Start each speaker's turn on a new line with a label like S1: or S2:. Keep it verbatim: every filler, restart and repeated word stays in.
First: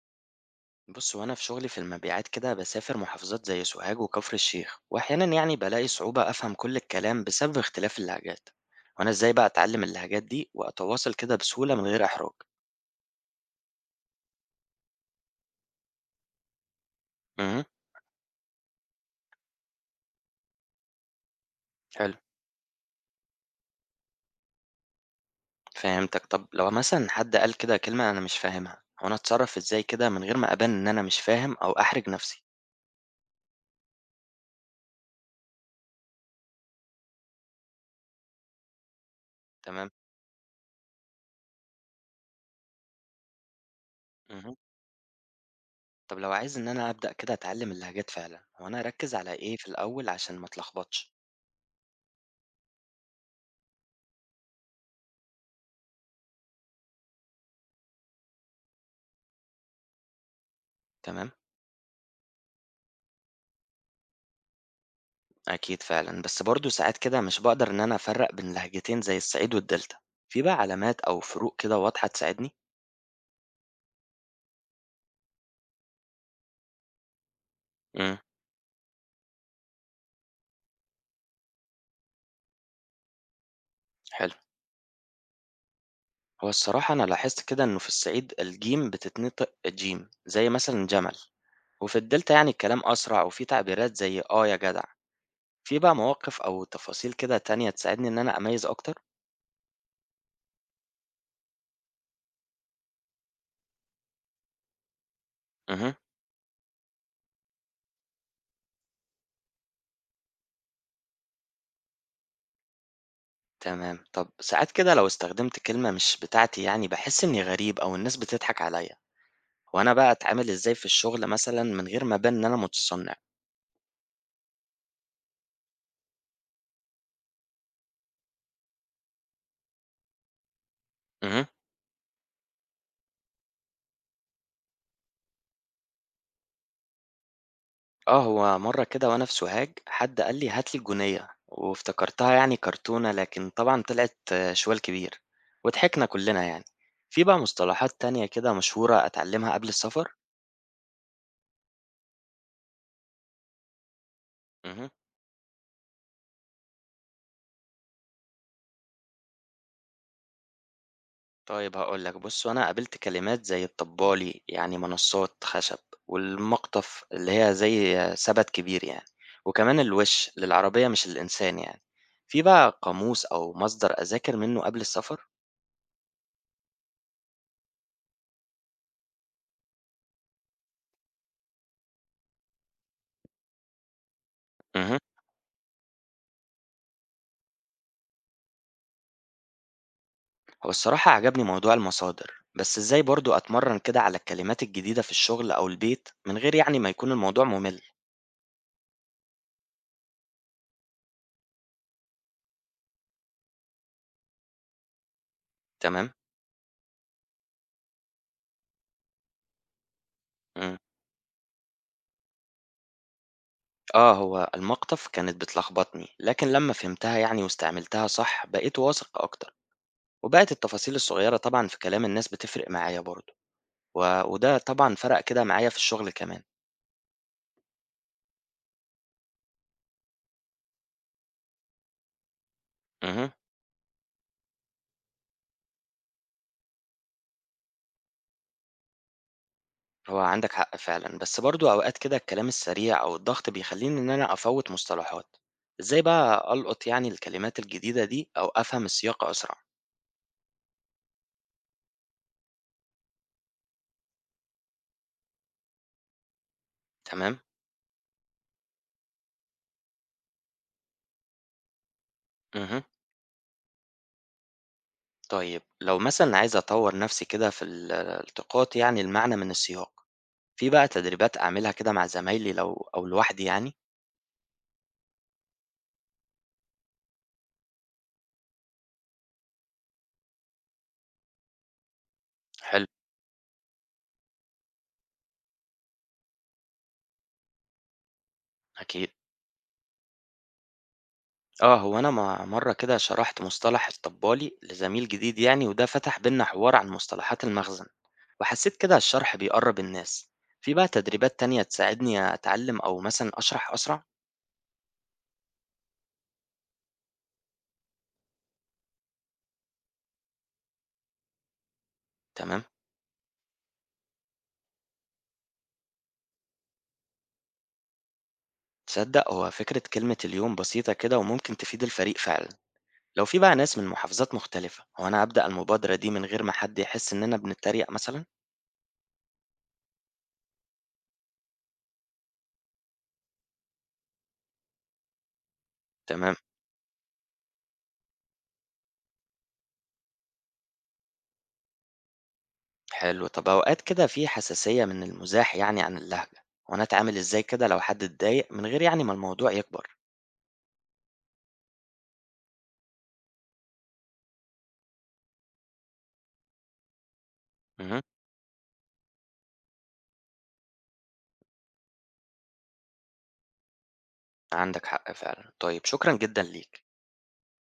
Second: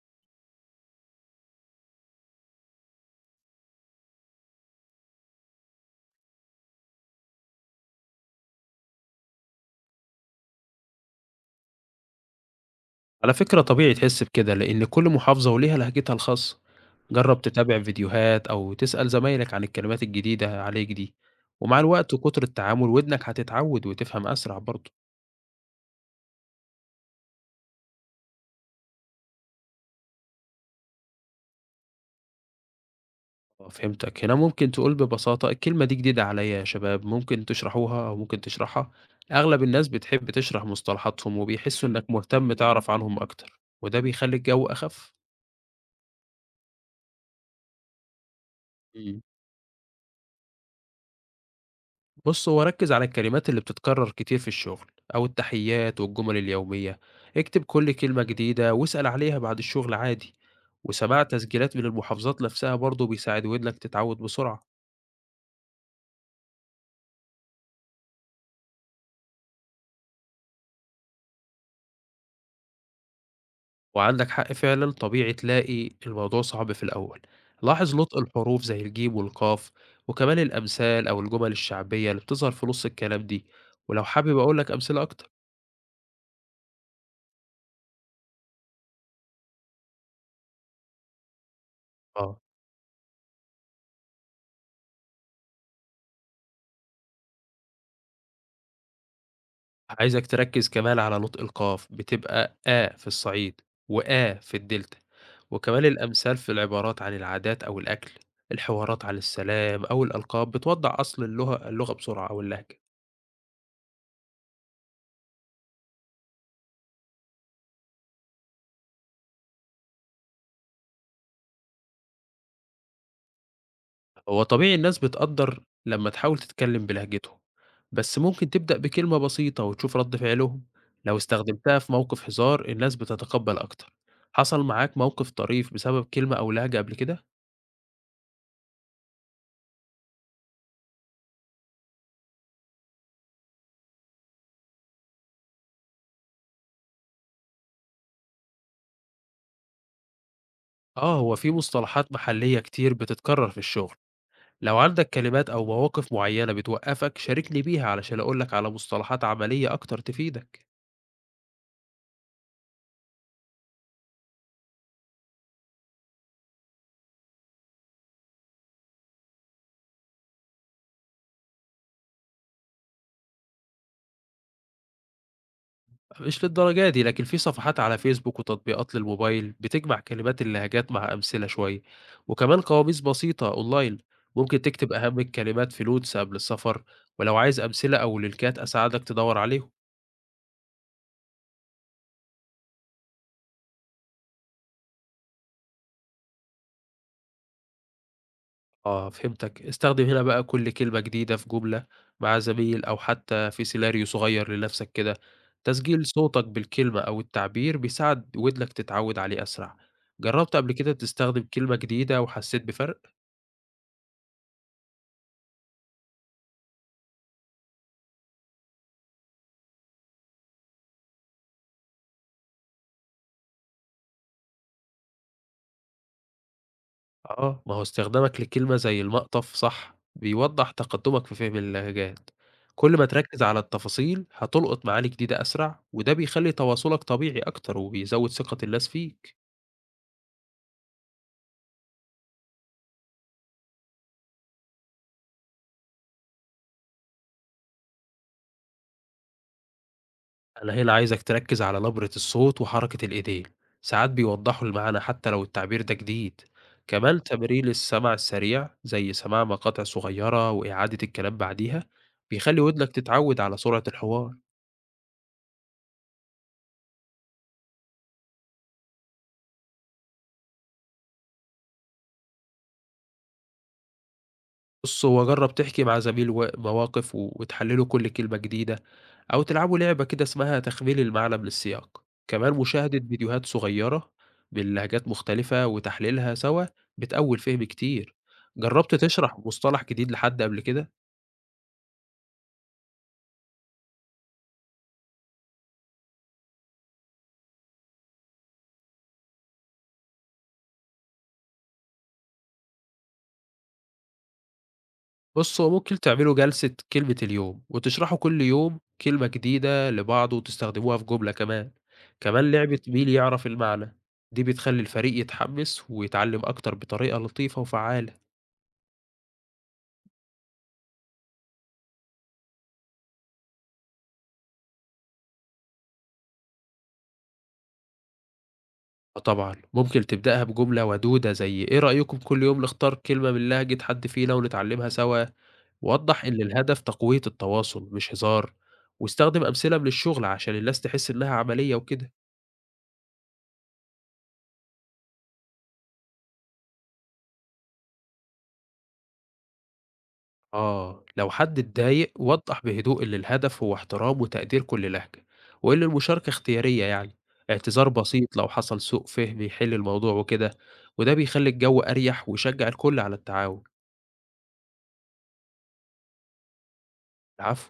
S1: بص، وانا في شغلي في المبيعات كده بسافر محافظات زي سوهاج وكفر الشيخ، واحيانا يعني بلاقي صعوبة افهم كل الكلام بسبب اختلاف اللهجات. وانا ازاي بقى اتعلم اللهجات دي واتواصل كده بسهولة من غير احراج؟
S2: على فكرة طبيعي تحس بكده لأن كل محافظة وليها لهجتها الخاصة. جرب
S1: امم.
S2: تتابع فيديوهات أو تسأل زمايلك عن الكلمات الجديدة عليك دي. ومع الوقت
S1: حلو.
S2: وكتر التعامل ودنك هتتعود وتفهم أسرع برضه.
S1: فهمتك. طب لو مثلا حد قال كده كلمة انا مش فاهمها، وانا اتصرف ازاي كده من غير ما ابان ان انا مش فاهم او احرج نفسي؟
S2: آه، فهمتك. هنا ممكن تقول ببساطة الكلمة دي جديدة عليا يا شباب، ممكن تشرحوها أو ممكن تشرحها. أغلب الناس
S1: تمام.
S2: بتحب تشرح مصطلحاتهم وبيحسوا إنك مهتم تعرف عنهم أكتر، وده بيخلي
S1: امم.
S2: الجو أخف.
S1: طب لو عايز ان انا ابدا كده اتعلم اللهجات فعلا، وانا اركز
S2: مم.
S1: على ايه في الاول عشان ما اتلخبطش؟
S2: بص، هو ركز على الكلمات اللي بتتكرر كتير في الشغل أو التحيات والجمل اليومية. اكتب كل كلمة جديدة واسأل عليها بعد الشغل عادي. وسماع
S1: تمام،
S2: تسجيلات من المحافظات نفسها برضه بيساعد ودنك تتعود بسرعة.
S1: أكيد فعلًا، بس برضه ساعات كده مش باقدر إن أنا أفرّق بين لهجتين زي الصعيد والدلتا. في بقى علامات أو فروق كده واضحة تساعدني؟
S2: وعندك حق فعلا، طبيعي تلاقي الموضوع صعب في الأول. لاحظ
S1: إمم.
S2: نطق الحروف زي الجيم والقاف، وكمان الأمثال أو الجمل الشعبية اللي بتظهر في نص الكلام دي. ولو
S1: حلو.
S2: حابب أقولك أمثلة أكتر.
S1: هو الصراحة أنا لاحظت كده إنه في الصعيد الجيم بتتنطق جيم، زي مثلًا جمل، وفي الدلتا
S2: آه،
S1: يعني الكلام أسرع، وفي تعبيرات زي آه يا جدع. في بقى مواقف أو تفاصيل كده تانية تساعدني إن أنا أميّز أكتر؟
S2: عايزك تركّز كمان على نطق القاف، بتبقى آ في الصعيد وآ في الدلتا، وكمان
S1: اهم.
S2: الأمثال في العبارات عن العادات أو الأكل. الحوارات عن السلام أو الألقاب بتوضّح أصل اللغة اللغة بسرعة أو اللهجة.
S1: تمام. طب ساعات كده لو استخدمت كلمة مش بتاعتي يعني باحس إني غريب أو الناس بتضحك عليَّ. وأنا بقى أتعامل إزاي في الشغل مثلًا من غير ما أبان إن أنا متصنع؟
S2: هو طبيعي الناس بتقدّر لمّا تحاول تتكلم بلهجتهم، بس ممكن تبدأ بكلمة بسيطة وتشوف رد فعلهم. لو
S1: اهم.
S2: استخدمتها في موقف هزار، الناس بتتقبّل أكتر. حصل معاك موقف طريف بسبب كلمة أو لهجة قبل كده؟
S1: آه، هو مرّة كده وأنا في سوهاج حد قال لي: "هات لي الجونية"، وافتكرتها يعني كرتونة، لكن طبعًا طلعت آه، شوال كبير، وضحكنا كلنا يعني. في بقى مصطلحات تانية كده مشهورة أتعلمها قبل السفر؟
S2: آه، هو في مصطلحات محلية كتير بتتكرر في الشغل. لو
S1: اهم.
S2: عندك كلمات أو مواقف معينة بتوقّفك، شاركني بيها علشان أقول لك على مصطلحات عملية أكتر تفيدك.
S1: طيب هاقول لك، بُص، هو أنا قابلت كلمات زي الطبّالي، يعني منصّات خشب، والمقطف اللي هي زي سبت كبير يعني، وكمان الوِش للعربية مش الإنسان يعني. في بقى قاموس أو مصدر أذاكر منه قبل السفر؟
S2: مش للدرجة دي، لكن في صفحات على فيسبوك وتطبيقات للموبايل بتجمع كلمات اللهجات مع أمثلة شوية، وكمان قواميس بسيطة أونلاين. ممكن تكتب
S1: اهم.
S2: أهم الكلمات في نوتس قبل السفر، ولو عايز أمثلة أو لينكات أساعدك تدوّر عليهم.
S1: هو الصراحة عجبني موضوع المصادر، بس إزاي برضه أتمرّن كده على الكلمات الجديدة في الشغل أو البيت من غير يعني ما يكون الموضوع مُمِل؟
S2: آه، فهمتك. استخدم هنا بقى كل كلمة جديدة في جملة مع زميل أو حتى في سيناريو صغير لنفسك كده. تسجيل
S1: تمام.
S2: صوتك بالكلمة أو التعبير بيساعد ودنك تتعود عليه أسرع. جربت قبل
S1: إمم.
S2: كده تستخدم كلمة جديدة وحسيت بفرق؟
S1: آه، هو المقطف كانت بتلخبطني، لكن لمّا فهمتها يعني واستعملتها صح بقيت واثق أكتر. وبقت التفاصيل الصغيرة طبعًا في كلام الناس بتفرق معايا برضه، و وده طبعًا فرق كده معايا في الشغل كمان.
S2: آه، ما هو استخدامك لكلمة زي المقطف صح بيوضح تقدمك في فهم اللهجات. كل ما
S1: اهم.
S2: تركز على التفاصيل هتلقط معاني جديدة أسرع، وده بيخلي تواصلك طبيعي أكتر وبيزود ثقة الناس فيك.
S1: هو عندك حق فعلًا، بس برضه أوقات كده الكلام السريع أو الضغط بيخلّيني إن أنا أفوّت مصطلحات. إزاي بقى ألقط يعني الكلمات الجديدة دي أو أفهم السياق أسرع؟
S2: الهيلة عايزك تركز على نبرة الصوت وحركة الإيدين، ساعات بيوضحوا المعنى حتى لو التعبير ده جديد. كمان
S1: تمام.
S2: تمرين السمع السريع زي سماع مقاطع صغيرة وإعادة الكلام بعديها بيخلي
S1: اهم.
S2: ودنك تتعود على سرعة الحوار.
S1: طيب لو مثلًا عايز أطوّر نفسي كده في ال التقاط يعني المعنى من السياق، في بقى تدريبات أعملها كده مع زمايلي لو أو لوحدي يعني؟
S2: بُص، هو جرّب تحكي مع زميل و مواقف و وتحلّله كل كلمة جديدة، أو تلعبوا لعبة كده اسمها تخمين المعنى من السياق. كمان
S1: حلو.
S2: مشاهدة فيديوهات صغيّرة من لهجات مختلفة وتحليلها سوا بتقوّي الفهم كتير. جرّبت
S1: أكيد.
S2: تشرح مصطلح جديد لحد قبل كده؟
S1: آه، هو أنا مع مرّة كده شرحت مصطلح الطبّالي لزميل جديد يعني، وده فتح بيننا حوار عن مصطلحات المخزن، وحسّيت كده الشرح بيقرّب الناس. في بقى تدريبات تانية تساعدني أتعلم أو مثلًا أشرح أسرع؟
S2: بُص، هو ممكن تعملوا جلسة كلمة اليوم، وتشرحوا كل يوم كلمة جديدة لبعض وتستخدموها في جملة كمان، كمان
S1: تمام.
S2: لعبة مين يعرف المعنى، دي بتخلّي الفريق يتحمس ويتعلم أكتر بطريقة لطيفة وفعّالة.
S1: تصدّق هو فكرة كلمة اليوم بسيطة كده وممكن تفيد الفريق فعلًا. لو في بقى ناس من محافظات مختلفة، هو أنا أبدأ المبادرة دي من غير ما حد يحس إننا بنتريق مثلًا؟
S2: آه طبعًا، ممكن تبدأها بجملة ودودة زي إيه رأيكم كل يوم نختار كلمة من لهجة حد فينا ونتعلمها سوا، ووضّح إن
S1: تمام.
S2: الهدف تقوية التواصل مش هزار، واستخدم أمثلة من الشغل عشان الناس تحس إنها عملية وكده.
S1: حلو. طب أوقات كده في حساسية من المزاح يعني عن اللهجة، وأنا أتعامل إزاي كده لو حد اتضايق من غير يعني ما الموضوع يكبر؟
S2: آه، لو حد اتضايق وضّح بهدوء إن الهدف هو احترام وتقدير كل لهجة، وإن المشاركة اختيارية يعني، اعتذار
S1: مهم.
S2: بسيط لو حصل سوء فهم يحل الموضوع وكده، وده بيخلي الجو أريح ويشجع الكل على التعاون.
S1: عندك حق فعلا. طيب شكرا جدا ليك.
S2: العفو.